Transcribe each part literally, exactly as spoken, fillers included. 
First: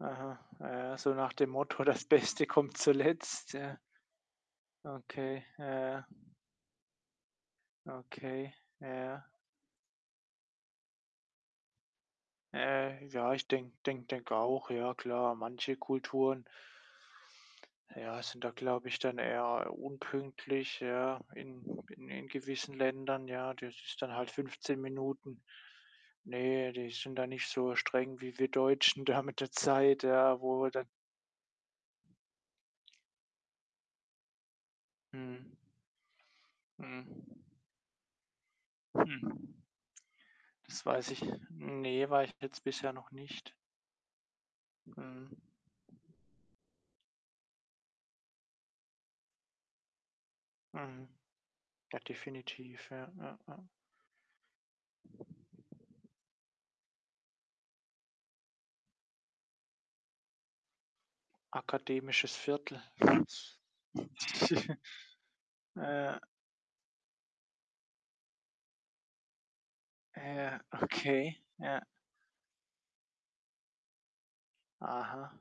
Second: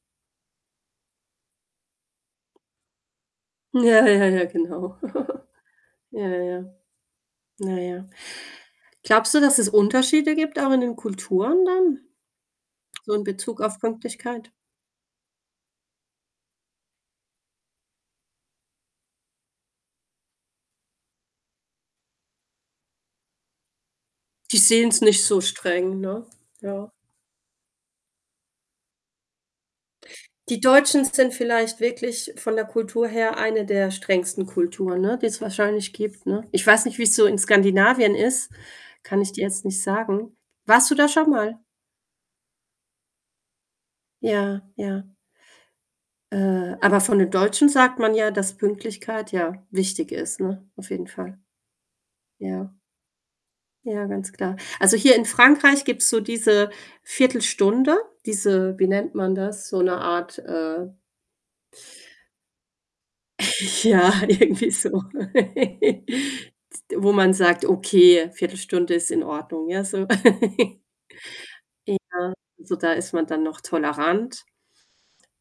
Aha, ah ja so nach dem Motto: „Das Beste kommt zuletzt.“ Ja. Ja, ja, ja, genau. Okay. Ja, ja. Ja, ja, ja. Na ja. Okay. Ja. Glaubst du, dass es Unterschiede gibt auch in den Kulturen dann? Ja, ja. So im Ja, ich Bezug denke auf denke denke Pünktlichkeit? auch, ja klar. Manche Kulturen ja, sind da, glaube ich, dann eher, unpünktlich, ja, in in in gewissen Ländern, ja? Das ist dann halt Die fünfzehn sehen's nicht so Minuten. streng, ne? Ne, Ja. die sind da nicht so streng wie wir Deutschen da mit der Zeit, ja, Die wo wir dann Deutschen sind vielleicht wirklich von der Kultur her eine der strengsten Kulturen, ne, die's Mhm. wahrscheinlich gibt, ne? Ich weiß nicht, Mhm. wie's so in Skandinavien ist, kann Hm. ich dir jetzt nicht sagen. Das Warst du da weiß ich schon mal? ne, war ich jetzt bisher noch nicht. Ja, ja. Mhm. Äh, aber von den Deutschen sagt man ja, dass Pünktlichkeit ja wichtig ist, ne? Auf jeden Mhm. Fall. Ja, Ja. definitiv. Ja. Ja. Ja. Ja, ganz klar. Also, hier in Frankreich gibt's so diese Viertelstunde, diese wie nennt man das? So 'ne Art, äh Akademisches Viertel. Ja, irgendwie so. Ja. Z wo man sagt: „Okay, Viertelstunde ist in Ordnung.“ Ja, so. Ja. Okay, ja. Ja, so da ist man dann noch tolerant. Aha.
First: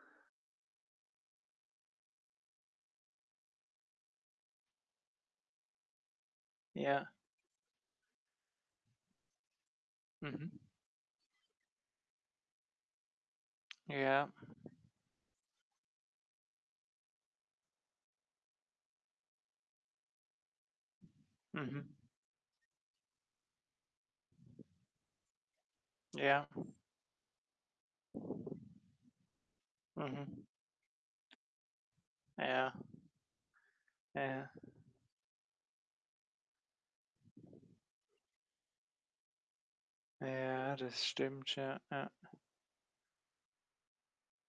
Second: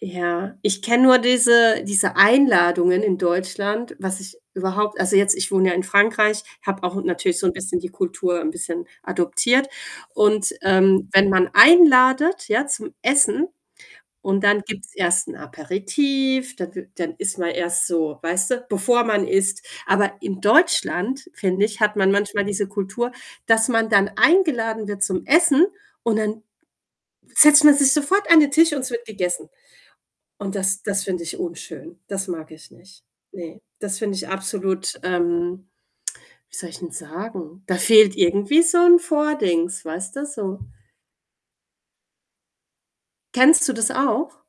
Ja, ich kenne nur diese diese Einladungen in Deutschland, was ich überhaupt also, jetzt ich wohne ja in Frankreich, habe auch Ja. natürlich so 'n bisschen die Kultur 'n bisschen adoptiert. Und, Mhm. ähm, wenn man einladet, ja, zum Essen, Ja. und dann gibt's erst 'n Aperitif, dann i dann ist man erst so weißt du, bevor man isst. Aber in Deutschland, finde ich, Mhm. hat man manchmal diese Kultur, dass man dann eingeladen wird zum Essen und dann Ja. setzt man sich sofort an den Tisch und es wird gegessen. Mhm. Und das das finde ich unschön. Das mag ich Ja. nicht. Ne, das finde ich Ja. absolut ähm, wie soll ich 'n sagen? Da fehlt irgendwie so 'n Vordings, weißt du, so. Ja, das stimmt. Ja. Ja. Kennst du das auch?